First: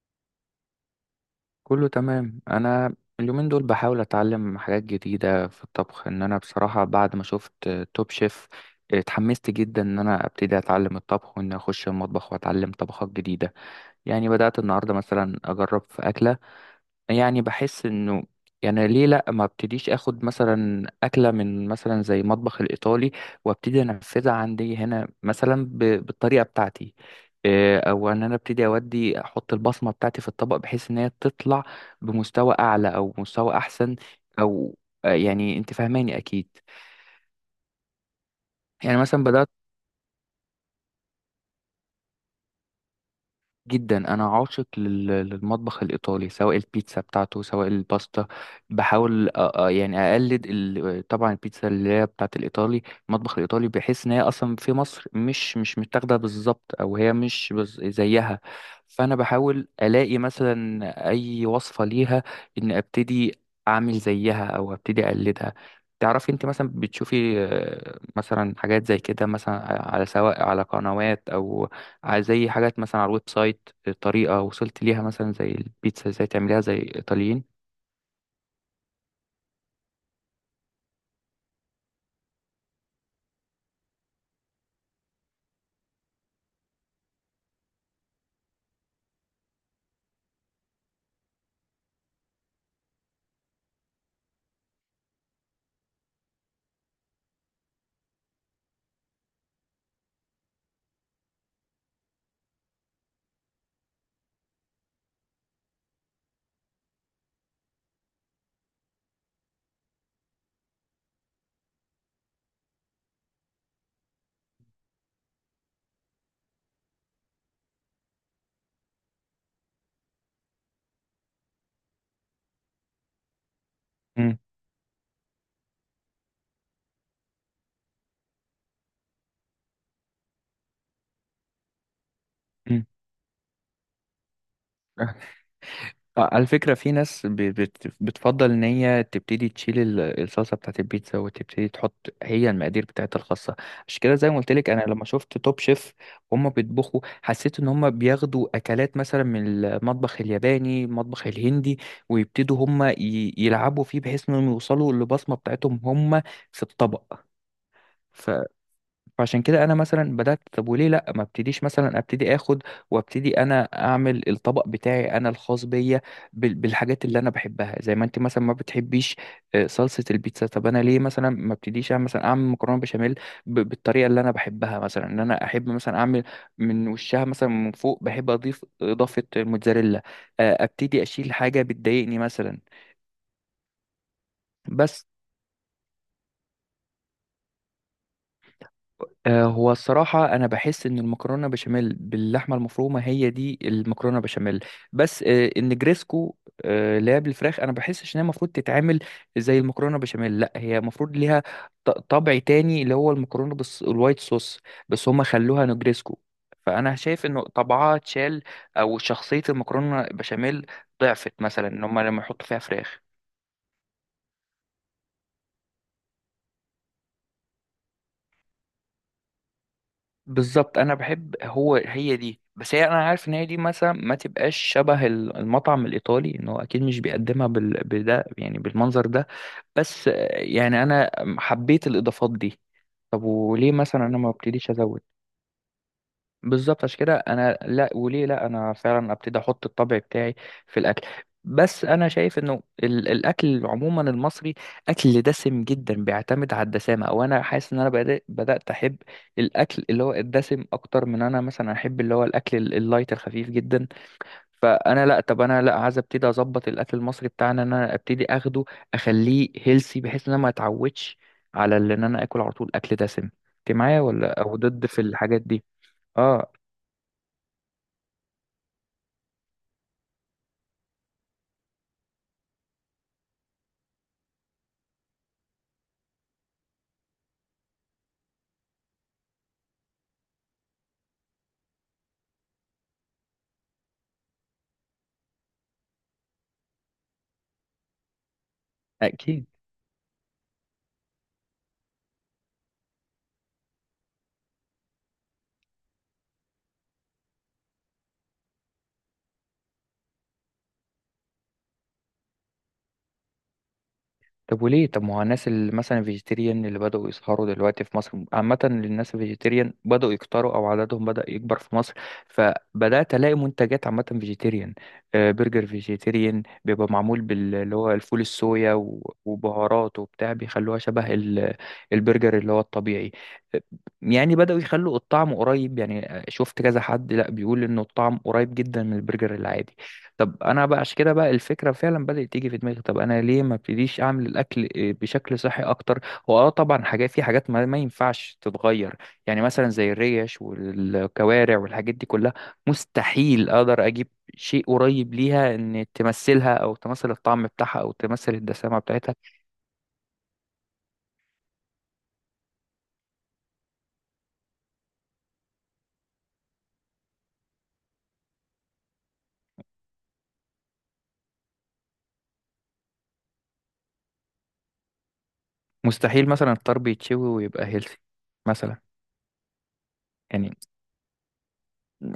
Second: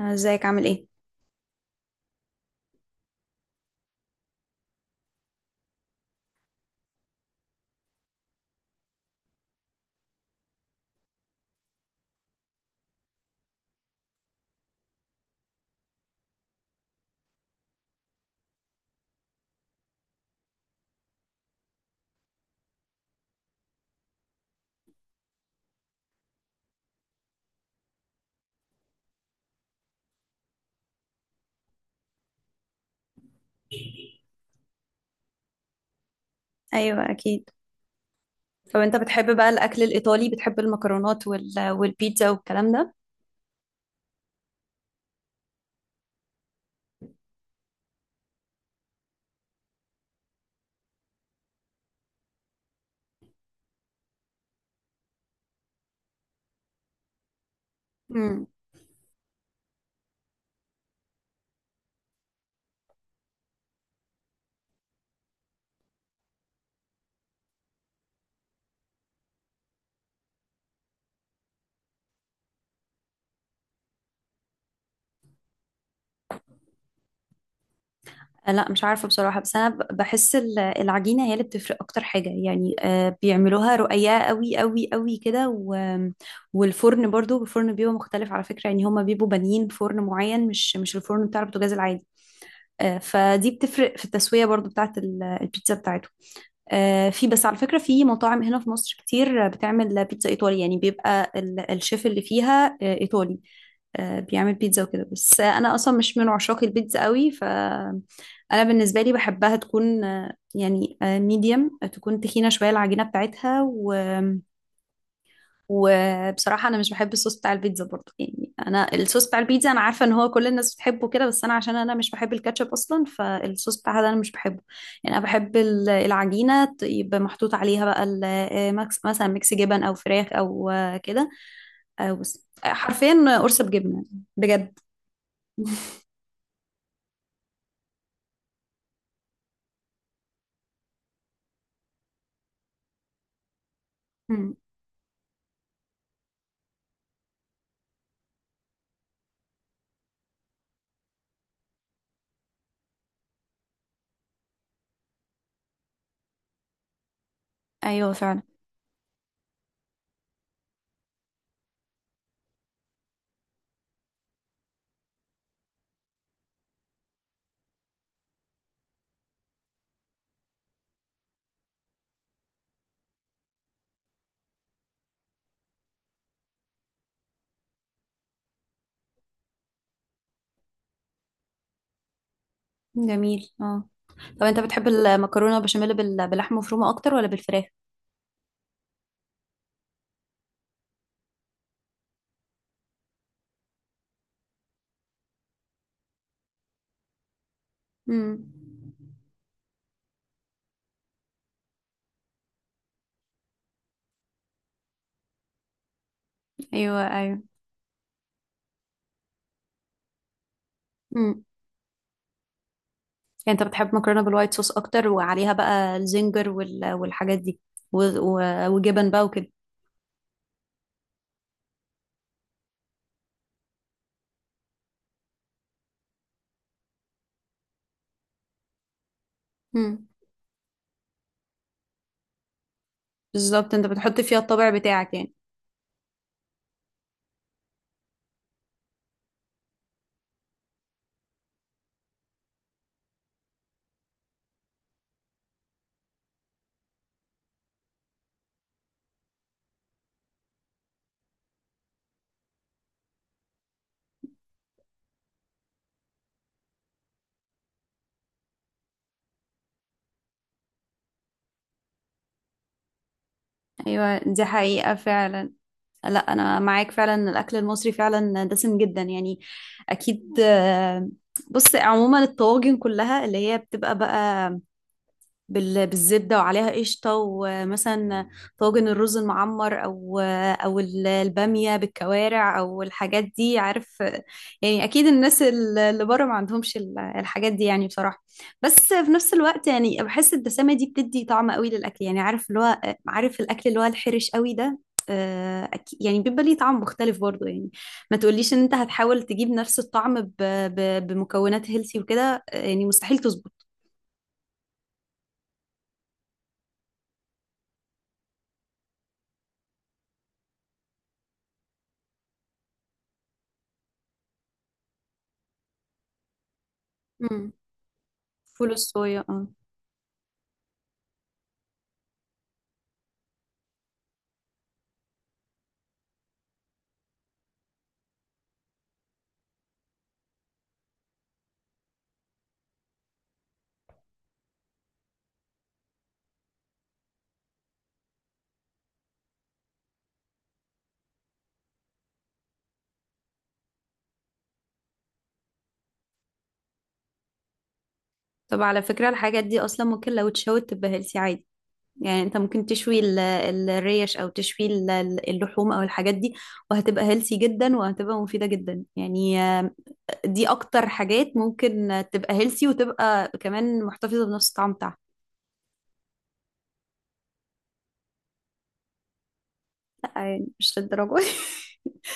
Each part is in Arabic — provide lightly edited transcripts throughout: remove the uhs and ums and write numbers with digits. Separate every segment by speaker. Speaker 1: ازيك عامل ايه؟
Speaker 2: كله تمام. انا اليومين دول بحاول اتعلم حاجات جديده في الطبخ، ان انا بصراحه بعد ما شفت توب شيف اتحمست جدا ان انا ابتدي اتعلم الطبخ، وان اخش المطبخ واتعلم طبخات جديده. يعني بدات النهارده مثلا اجرب في اكله، يعني بحس انه يعني ليه لا ما ابتديش اخد مثلا اكله من مثلا زي مطبخ الايطالي وابتدي انفذها عندي هنا مثلا بالطريقه بتاعتي. إيه، او ان انا ابتدي اودي احط البصمه بتاعتي في الطبق بحيث ان هي تطلع بمستوى اعلى او مستوى احسن، او يعني انت فاهماني اكيد.
Speaker 1: ايوه اكيد. طب انت
Speaker 2: يعني مثلا
Speaker 1: بتحب بقى
Speaker 2: بدات،
Speaker 1: الاكل الايطالي؟ بتحب المكرونات والبيتزا والكلام ده؟
Speaker 2: جدا انا عاشق للمطبخ الايطالي، سواء البيتزا بتاعته سواء الباستا. بحاول يعني اقلد طبعا البيتزا اللي هي بتاعت الايطالي، المطبخ الايطالي، بحيث ان هي اصلا في مصر مش متاخده بالظبط، او هي مش زيها.
Speaker 1: امم.
Speaker 2: فانا بحاول الاقي مثلا اي وصفه ليها، ان ابتدي اعمل زيها او ابتدي اقلدها. تعرفي انت مثلا بتشوفي مثلا حاجات زي كده مثلا، على سواء على قنوات او زي حاجات مثلا على الويب سايت، طريقة وصلت ليها مثلا زي البيتزا ازاي تعمليها زي الإيطاليين.
Speaker 1: لا مش عارفه بصراحه. بس انا بحس العجينه هي اللي بتفرق اكتر حاجه. يعني بيعملوها رقيقه قوي قوي قوي كده والفرن برضو، الفرن بيبقى مختلف على فكره. يعني هما بيبقوا بانيين فرن معين، مش الفرن بتاع البوتاجاز العادي. فدي بتفرق في التسويه برضو بتاعت البيتزا بتاعتهم. في بس على فكرة في مطاعم هنا في مصر كتير بتعمل بيتزا إيطالي. يعني بيبقى الشيف اللي فيها إيطالي، بيعمل بيتزا وكده. بس أنا أصلا مش من عشاق البيتزا قوي. فأنا بالنسبة لي بحبها تكون يعني ميديم، تكون تخينة شوية العجينة بتاعتها. وبصراحة أنا مش بحب الصوص بتاع البيتزا برضه. يعني أنا الصوص بتاع البيتزا، أنا عارفة إن هو كل الناس بتحبه كده، بس أنا عشان أنا مش بحب الكاتشب أصلا، فالصوص بتاعها ده أنا مش
Speaker 2: مم.
Speaker 1: بحبه. يعني أنا بحب العجينة يبقى محطوط عليها بقى مكس، مثلا ميكس جبن أو فراخ أو كده. أو بس
Speaker 2: مم.
Speaker 1: حرفيا قرصة بجبنة. بجد.
Speaker 2: آه. على فكرة في ناس بتفضل إن هي تبتدي تشيل الصلصة بتاعت البيتزا، وتبتدي تحط هي المقادير بتاعتها الخاصة. عشان كده زي ما قلت
Speaker 1: مم.
Speaker 2: لك، أنا لما شفت توب شيف هما بيطبخوا حسيت إن هما بياخدوا أكلات مثلا من المطبخ الياباني، المطبخ الهندي، ويبتدوا هما يلعبوا فيه بحيث إنهم يوصلوا للبصمة بتاعتهم هما في الطبق.
Speaker 1: أيوه فعلا.
Speaker 2: فعشان كده انا مثلا بدات، طب وليه لا ما ابتديش مثلا ابتدي اخد وابتدي انا اعمل الطبق بتاعي انا الخاص بيا بالحاجات اللي انا بحبها، زي ما انت مثلا ما بتحبيش صلصه البيتزا. طب انا ليه مثلا ما ابتديش اعمل مثلا اعمل مكرونه بشاميل بالطريقه اللي انا بحبها، مثلا ان انا احب مثلا اعمل من وشها مثلا من فوق بحب اضيف اضافه الموتزاريلا، ابتدي اشيل حاجه بتضايقني مثلا.
Speaker 1: جميل، اه. طب أنت بتحب
Speaker 2: بس
Speaker 1: المكرونة بشاميل باللحمة مفرومة أكتر ولا بالفراخ؟
Speaker 2: هو الصراحة أنا بحس إن المكرونة بشاميل باللحمة المفرومة هي دي المكرونة بشاميل، بس النجريسكو اللي هي بالفراخ أنا بحسش إن هي
Speaker 1: مم.
Speaker 2: المفروض تتعمل زي المكرونة بشاميل. لأ، هي المفروض ليها طبع تاني اللي هو المكرونة بس الوايت صوص، بس هما خلوها نجريسكو. فأنا
Speaker 1: أيوه
Speaker 2: شايف
Speaker 1: أيوه.
Speaker 2: إنه طبعها اتشال، أو شخصية المكرونة بشاميل ضعفت
Speaker 1: مم.
Speaker 2: مثلا إن هما لما يحطوا فيها فراخ.
Speaker 1: يعني انت بتحب مكرونه بالوايت صوص اكتر، وعليها بقى الزنجر والحاجات دي وجبن بقى وكده.
Speaker 2: بالظبط، انا بحب هو هي دي، بس هي انا عارف ان هي دي مثلا ما تبقاش شبه المطعم الايطالي، ان هو اكيد مش بيقدمها بده يعني بالمنظر ده.
Speaker 1: امم.
Speaker 2: بس يعني انا حبيت الاضافات دي، طب وليه
Speaker 1: بالظبط، انت
Speaker 2: مثلا انا
Speaker 1: بتحط
Speaker 2: ما
Speaker 1: فيها الطابع
Speaker 2: ابتديش ازود.
Speaker 1: بتاعك يعني.
Speaker 2: بالظبط، عشان كده انا لا، وليه لا انا فعلا ابتدي احط الطبع بتاعي في الاكل. بس انا شايف انه الاكل عموما المصري اكل دسم جدا، بيعتمد على الدسامه، او انا حاسس ان انا بدات احب الاكل اللي هو الدسم اكتر من انا مثلا احب اللي هو الاكل اللايت الخفيف جدا. فانا لا، طب انا لا عايز ابتدي اظبط الاكل المصري بتاعنا ان انا ابتدي اخده، اخليه هيلسي، بحيث ان انا ما اتعودش على ان انا اكل على طول اكل دسم. انت معايا
Speaker 1: ايوه،
Speaker 2: ولا
Speaker 1: دي
Speaker 2: او ضد
Speaker 1: حقيقه
Speaker 2: في الحاجات
Speaker 1: فعلا.
Speaker 2: دي؟
Speaker 1: لا
Speaker 2: اه،
Speaker 1: انا معاك فعلا إن الاكل المصري فعلا دسم جدا يعني. اكيد. بص عموما الطواجن كلها اللي هي بتبقى بقى بالزبدة وعليها قشطة، ومثلا طاجن الرز المعمر أو أو البامية بالكوارع أو الحاجات دي، عارف. يعني أكيد الناس اللي بره ما عندهمش الحاجات دي يعني بصراحة. بس في نفس
Speaker 2: أكيد.
Speaker 1: الوقت يعني بحس الدسامة دي بتدي طعم قوي للأكل، يعني عارف اللي هو، عارف الأكل اللي هو الحرش قوي ده، يعني بيبقى ليه طعم مختلف برضو يعني. ما تقوليش ان انت هتحاول تجيب نفس الطعم بمكونات هيلثي وكده. يعني مستحيل تظبط.
Speaker 2: طب وليه؟ طب ما هو الناس اللي مثلا فيجيتيريان اللي بدأوا يظهروا دلوقتي في مصر، عامة الناس الفيجيتيريان بدأوا يكتروا أو عددهم بدأ يكبر في مصر، فبدأت ألاقي منتجات عامة فيجيتيريان، برجر فيجيتيريان بيبقى معمول
Speaker 1: مم.
Speaker 2: اللي هو الفول
Speaker 1: فول
Speaker 2: الصويا
Speaker 1: الصويا، اه.
Speaker 2: وبهارات وبتاع، بيخلوها شبه البرجر اللي هو الطبيعي. آه، يعني بدأوا يخلوا الطعم قريب، يعني شفت كذا حد لأ بيقول إنه الطعم قريب جدا من البرجر العادي. طب انا بقى عشان كده بقى الفكره فعلا بدات تيجي في دماغي، طب انا ليه ما ابتديش اعمل الاكل إيه، بشكل صحي اكتر. هو اه طبعا حاجات، في حاجات ما ينفعش تتغير، يعني مثلا زي الريش والكوارع والحاجات دي كلها، مستحيل اقدر اجيب شيء قريب ليها ان تمثلها او تمثل الطعم بتاعها او تمثل
Speaker 1: طب
Speaker 2: الدسامه
Speaker 1: على فكرة
Speaker 2: بتاعتها.
Speaker 1: الحاجات دي أصلا ممكن لو اتشوت تبقى هيلثي عادي. يعني أنت ممكن تشوي الريش أو تشوي اللحوم أو الحاجات دي، وهتبقى هيلثي جدا وهتبقى مفيدة جدا. يعني دي أكتر حاجات ممكن تبقى هيلثي وتبقى كمان محتفظة بنفس الطعم بتاعها.
Speaker 2: مستحيل مثلا الطرب يتشوي ويبقى هيلثي مثلا، يعني
Speaker 1: مش للدرجة دي.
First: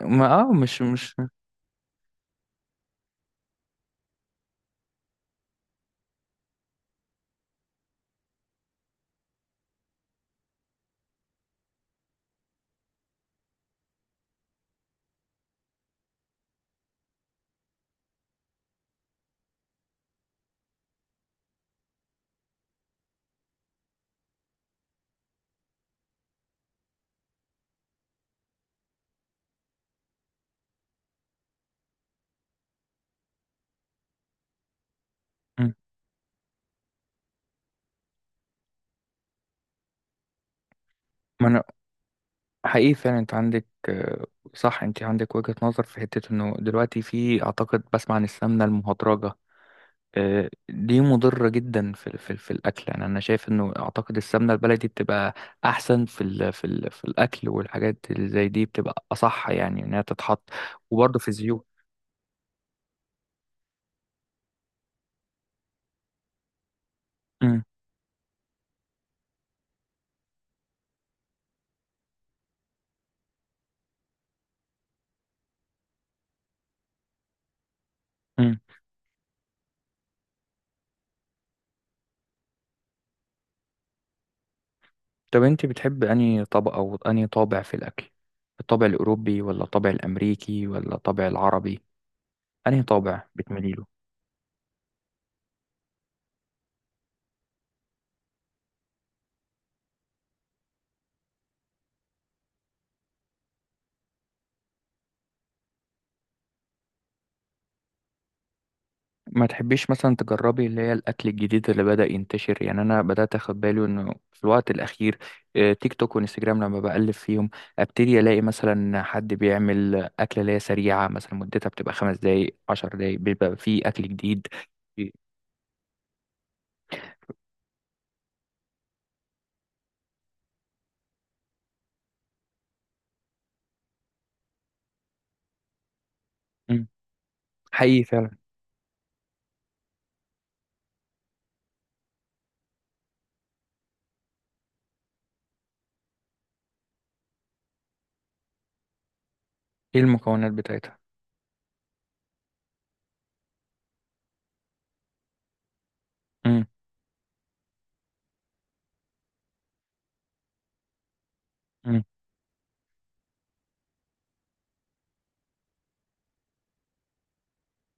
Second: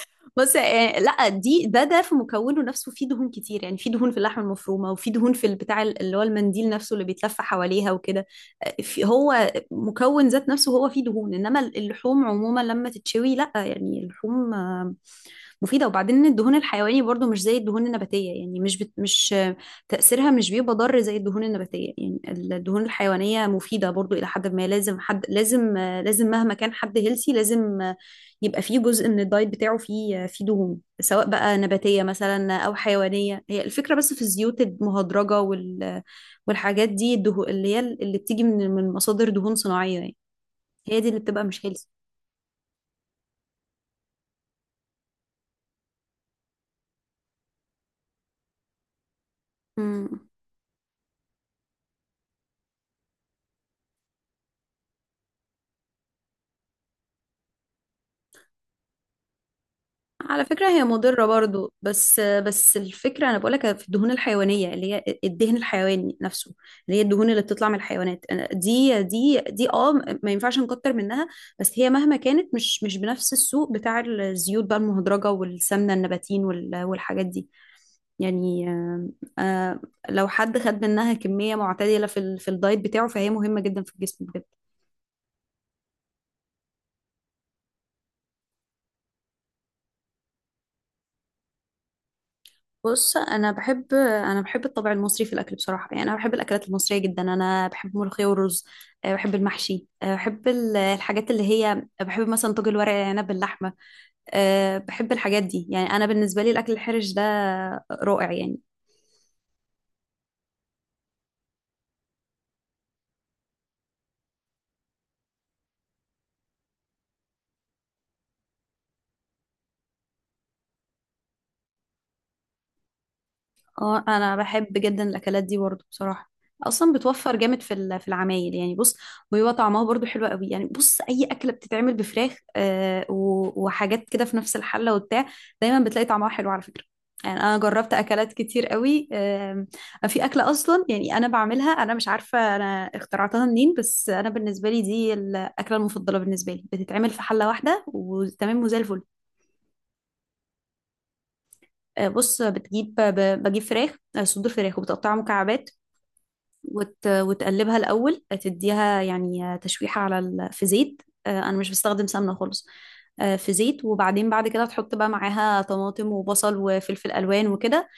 Speaker 2: ما
Speaker 1: بص
Speaker 2: مش مش
Speaker 1: لا دي ده في مكونه نفسه فيه دهون كتير. يعني فيه دهون في اللحمه المفرومه، وفيه دهون في البتاع اللي هو المنديل نفسه اللي بيتلف حواليها وكده. هو مكون ذات نفسه هو فيه دهون، انما اللحوم عموما لما تتشوي لا. يعني اللحوم مفيدة. وبعدين إن الدهون الحيواني برضو مش زي الدهون النباتية. يعني مش بت... مش تأثيرها مش بيبقى ضار زي الدهون النباتية يعني. الدهون الحيوانية مفيدة برضو إلى حد ما. لازم حد، لازم لازم مهما كان حد هيلسي، لازم يبقى فيه جزء من الدايت بتاعه فيه دهون، سواء بقى نباتية مثلا أو حيوانية. هي الفكرة بس في الزيوت المهدرجة والحاجات دي. الدهون اللي هي اللي بتيجي من مصادر دهون صناعية، يعني هي دي اللي بتبقى
Speaker 2: مم.
Speaker 1: مش
Speaker 2: حقيقي فعلا انت عندك صح، انت عندك وجهة نظر. في حتة انه دلوقتي، في اعتقد بسمع عن السمنة المهدرجة،
Speaker 1: هيلسي.
Speaker 2: دي مضرة جدا في الاكل. يعني انا شايف انه اعتقد السمنة البلدي بتبقى احسن في الاكل، والحاجات اللي زي دي بتبقى اصح يعني انها
Speaker 1: على
Speaker 2: تتحط.
Speaker 1: فكرة هي
Speaker 2: وبرضه
Speaker 1: مضرة
Speaker 2: في الزيوت.
Speaker 1: برضو، بس الفكرة أنا بقولك في الدهون الحيوانية اللي هي الدهن الحيواني نفسه، اللي هي الدهون اللي
Speaker 2: امم.
Speaker 1: بتطلع من الحيوانات. دي اه، ما ينفعش نكتر منها. بس هي مهما كانت مش بنفس السوق بتاع الزيوت بقى المهدرجة والسمنة النباتين والحاجات دي
Speaker 2: امم.
Speaker 1: يعني. آه، لو حد خد منها كمية معتدلة في في الدايت بتاعه، فهي مهمة جدا في الجسم.
Speaker 2: طب انت بتحب انهي طبق او انهي طابع في الاكل، الطابع الاوروبي ولا الطابع الامريكي ولا الطابع العربي؟ انهي
Speaker 1: بص
Speaker 2: طابع
Speaker 1: انا
Speaker 2: بتميلي
Speaker 1: بحب،
Speaker 2: له؟
Speaker 1: الطابع المصري في الاكل بصراحه. يعني انا بحب الاكلات المصريه جدا. انا بحب الملوخيه والرز، أه، بحب المحشي، أه، بحب الحاجات اللي هي، بحب مثلا طاجن الورق العنب باللحمه، أه، بحب الحاجات دي. يعني انا بالنسبه لي الاكل الحرش ده رائع يعني.
Speaker 2: ما تحبيش مثلا تجربي اللي هي الاكل الجديد اللي بدأ ينتشر؟ يعني انا بدأت اخد بالي انه في الوقت الاخير تيك توك وانستجرام لما بقلب فيهم ابتدي الاقي مثلا حد بيعمل اكله اللي هي سريعه، مثلا مدتها بتبقى خمس دقايق عشر دقايق، بيبقى فيه اكل
Speaker 1: اه انا
Speaker 2: جديد.
Speaker 1: بحب جدا الاكلات دي برضو بصراحه. اصلا بتوفر جامد في في العمايل يعني. بص، وبيبقى طعمها برضو حلو قوي. يعني بص اي اكله بتتعمل بفراخ وحاجات كده في نفس الحله وبتاع، دايما بتلاقي طعمها حلو على فكره.
Speaker 2: مم.
Speaker 1: يعني انا جربت
Speaker 2: حقيقي فعلا.
Speaker 1: اكلات كتير قوي. آه، في اكله اصلا، يعني انا بعملها، انا مش عارفه انا اخترعتها منين، بس انا بالنسبه لي دي الاكله المفضله بالنسبه لي. بتتعمل في حله واحده وتمام وزي الفل.
Speaker 2: ايه المكونات بتاعتها؟
Speaker 1: بص بتجيب، بجيب فراخ، صدور فراخ، وبتقطعها مكعبات.
Speaker 2: مم.
Speaker 1: وتقلبها الأول، تديها يعني تشويحة على في زيت. أنا مش
Speaker 2: مم.
Speaker 1: بستخدم سمنة خالص، في زيت. وبعدين بعد كده تحط بقى معاها طماطم وبصل وفلفل ألوان وكده.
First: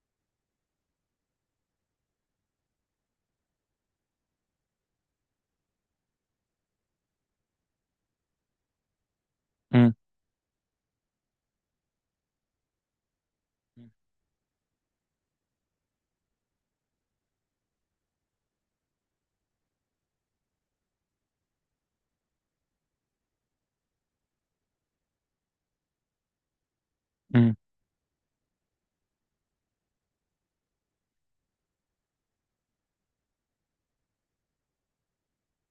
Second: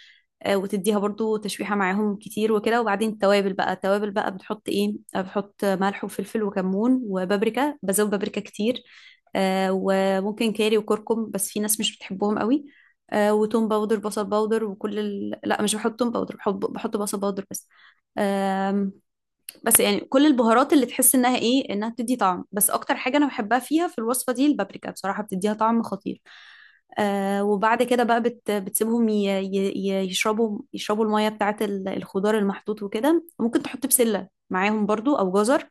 Speaker 1: وتديها برضو تشويحة معاهم كتير وكده. وبعدين التوابل بقى، بتحط إيه، بتحط ملح وفلفل وكمون وبابريكا، بزود بابريكا كتير.
Speaker 2: مم.
Speaker 1: وممكن كاري وكركم، بس في ناس مش بتحبهم قوي. وتوم باودر، بصل باودر، وكل لا مش بحط توم باودر، بحط بصل باودر بس. بس يعني كل البهارات اللي تحس انها ايه، انها بتدي طعم، بس اكتر حاجه انا بحبها فيها في الوصفه دي البابريكا بصراحه، بتديها طعم خطير. آه،
Speaker 2: مم.
Speaker 1: وبعد كده بقى بتسيبهم يشربوا الميه بتاعه الخضار المحطوط وكده. ممكن تحط بسله معاهم برضو او جزر.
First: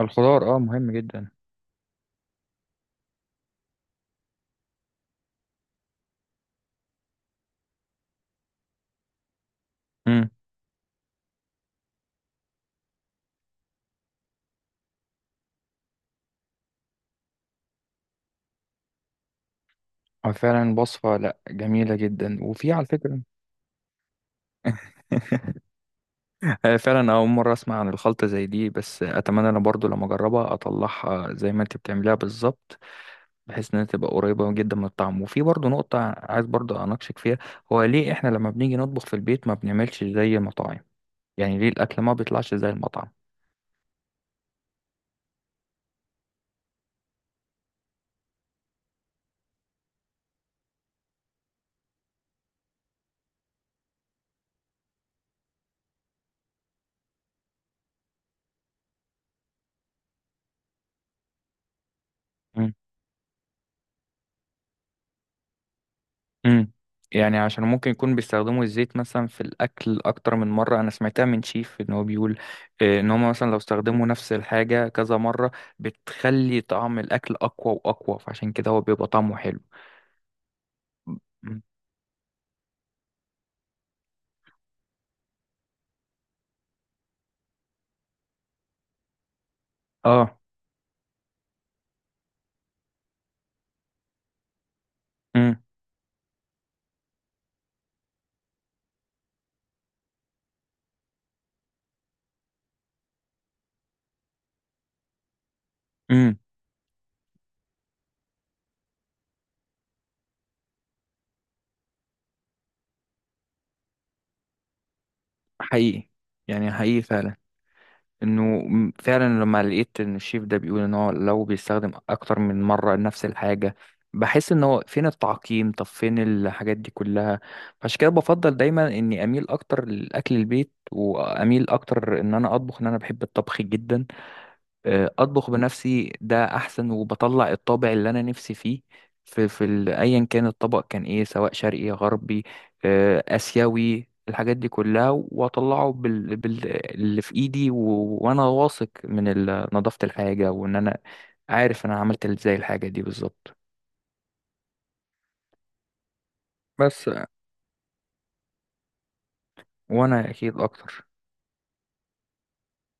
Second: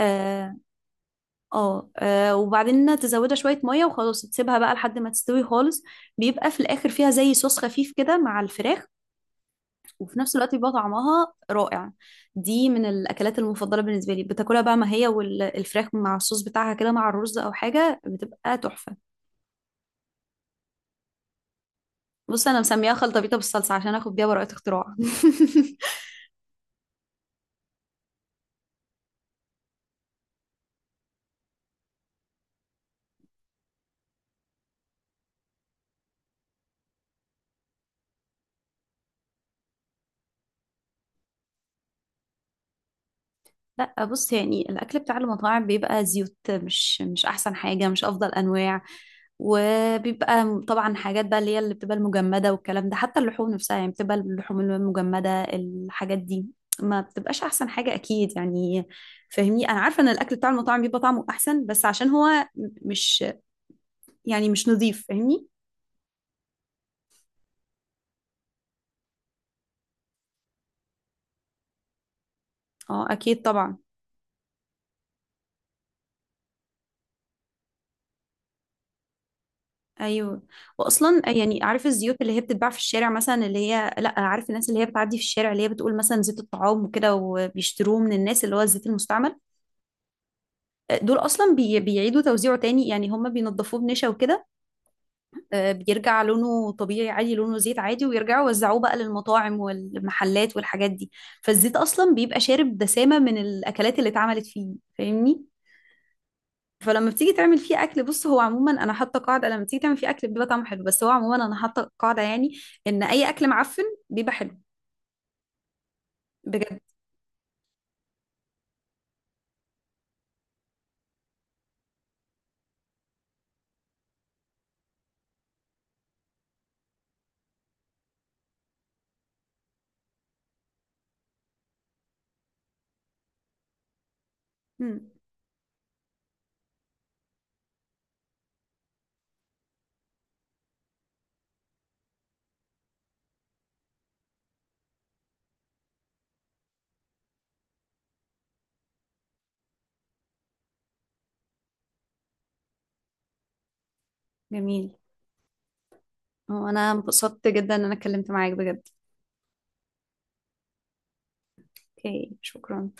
Speaker 2: الخضار، اه، مهم جدا.
Speaker 1: اه. وبعدين تزودها شويه ميه وخلاص، تسيبها بقى لحد ما تستوي خالص. بيبقى في الاخر فيها زي صوص خفيف كده مع الفراخ، وفي
Speaker 2: مم.
Speaker 1: نفس الوقت بيبقى طعمها رائع. دي من الأكلات المفضلة بالنسبة لي. بتاكلها بقى ما هي والفراخ مع الصوص بتاعها كده مع الرز أو حاجة، بتبقى تحفة.
Speaker 2: فعلا وصفه لا جميله جدا،
Speaker 1: بص أنا
Speaker 2: وفي على
Speaker 1: مسميها خلطة
Speaker 2: فكره.
Speaker 1: بيضة بالصلصة عشان آخد بيها براءة اختراع.
Speaker 2: فعلا أول مرة أسمع عن الخلطة زي دي، بس أتمنى أنا برضو لما أجربها أطلعها زي ما أنت بتعمليها بالظبط، بحيث إنها تبقى قريبة جدا من الطعم. وفي برضو نقطة عايز برضو أناقشك فيها، هو ليه إحنا لما بنيجي نطبخ في البيت ما بنعملش زي المطاعم؟ يعني ليه الأكل ما بيطلعش زي المطعم؟
Speaker 1: لا بص يعني الاكل بتاع المطاعم بيبقى زيوت، مش احسن حاجه، مش افضل انواع. وبيبقى طبعا حاجات بقى اللي هي اللي بتبقى المجمده والكلام ده. حتى اللحوم نفسها يعني بتبقى اللحوم المجمده، الحاجات دي ما بتبقاش احسن حاجه اكيد يعني. فاهمني، انا عارفه ان الاكل بتاع المطاعم بيبقى طعمه احسن، بس عشان هو
Speaker 2: مم.
Speaker 1: مش، يعني مش نظيف، فاهمني.
Speaker 2: مم. يعني عشان ممكن يكون بيستخدموا الزيت مثلا في الأكل أكتر من مرة. أنا سمعتها من شيف إن هو بيقول،
Speaker 1: اه
Speaker 2: إن هما
Speaker 1: اكيد
Speaker 2: مثلا لو
Speaker 1: طبعا.
Speaker 2: استخدموا نفس الحاجة كذا مرة بتخلي طعم الأكل أقوى وأقوى، فعشان كده هو بيبقى طعمه حلو.
Speaker 1: ايوه. واصلا يعني عارف الزيوت اللي هي بتتباع في الشارع مثلا، اللي هي لا عارف الناس اللي هي بتعدي في الشارع اللي هي بتقول مثلا زيت الطعام وكده، وبيشتروه من الناس اللي هو الزيت المستعمل.
Speaker 2: اه.
Speaker 1: دول اصلا بيعيدوا توزيعه تاني يعني. هم بينضفوه بنشا وكده.
Speaker 2: امم.
Speaker 1: بيرجع لونه طبيعي عادي، لونه زيت عادي، ويرجعوا يوزعوه بقى للمطاعم والمحلات والحاجات دي. فالزيت اصلا بيبقى شارب دسامة من الاكلات اللي اتعملت فيه، فاهمني.
Speaker 2: امم.
Speaker 1: فلما بتيجي تعمل فيه اكل، بص هو عموما انا حاطه قاعده، لما بتيجي تعمل فيه اكل بيبقى طعمه حلو، بس هو عموما انا حاطه قاعده، يعني ان اي اكل معفن بيبقى حلو.
Speaker 2: حقيقي، يعني
Speaker 1: بجد.
Speaker 2: حقيقي فعلا انه فعلا لما لقيت ان الشيف ده بيقول ان هو لو بيستخدم اكتر من مره نفس الحاجه، بحس ان هو فين التعقيم، طب فين الحاجات دي كلها. عشان كده بفضل دايما اني اميل اكتر لاكل البيت، واميل اكتر ان انا اطبخ، ان انا بحب الطبخ جدا،
Speaker 1: مم.
Speaker 2: اطبخ بنفسي ده احسن وبطلع الطابع اللي انا نفسي فيه في ايا كان الطبق، كان ايه، سواء شرقي غربي اسيوي، الحاجات دي كلها، واطلعه اللي في ايدي وانا واثق من نظافة الحاجة، وان انا عارف انا عملت ازاي الحاجة دي بالظبط.
Speaker 1: جميل. هو انا
Speaker 2: بس
Speaker 1: انبسطت جدا ان انا اتكلمت معاك بجد.
Speaker 2: وانا اكيد اكتر
Speaker 1: اوكي، شكرا.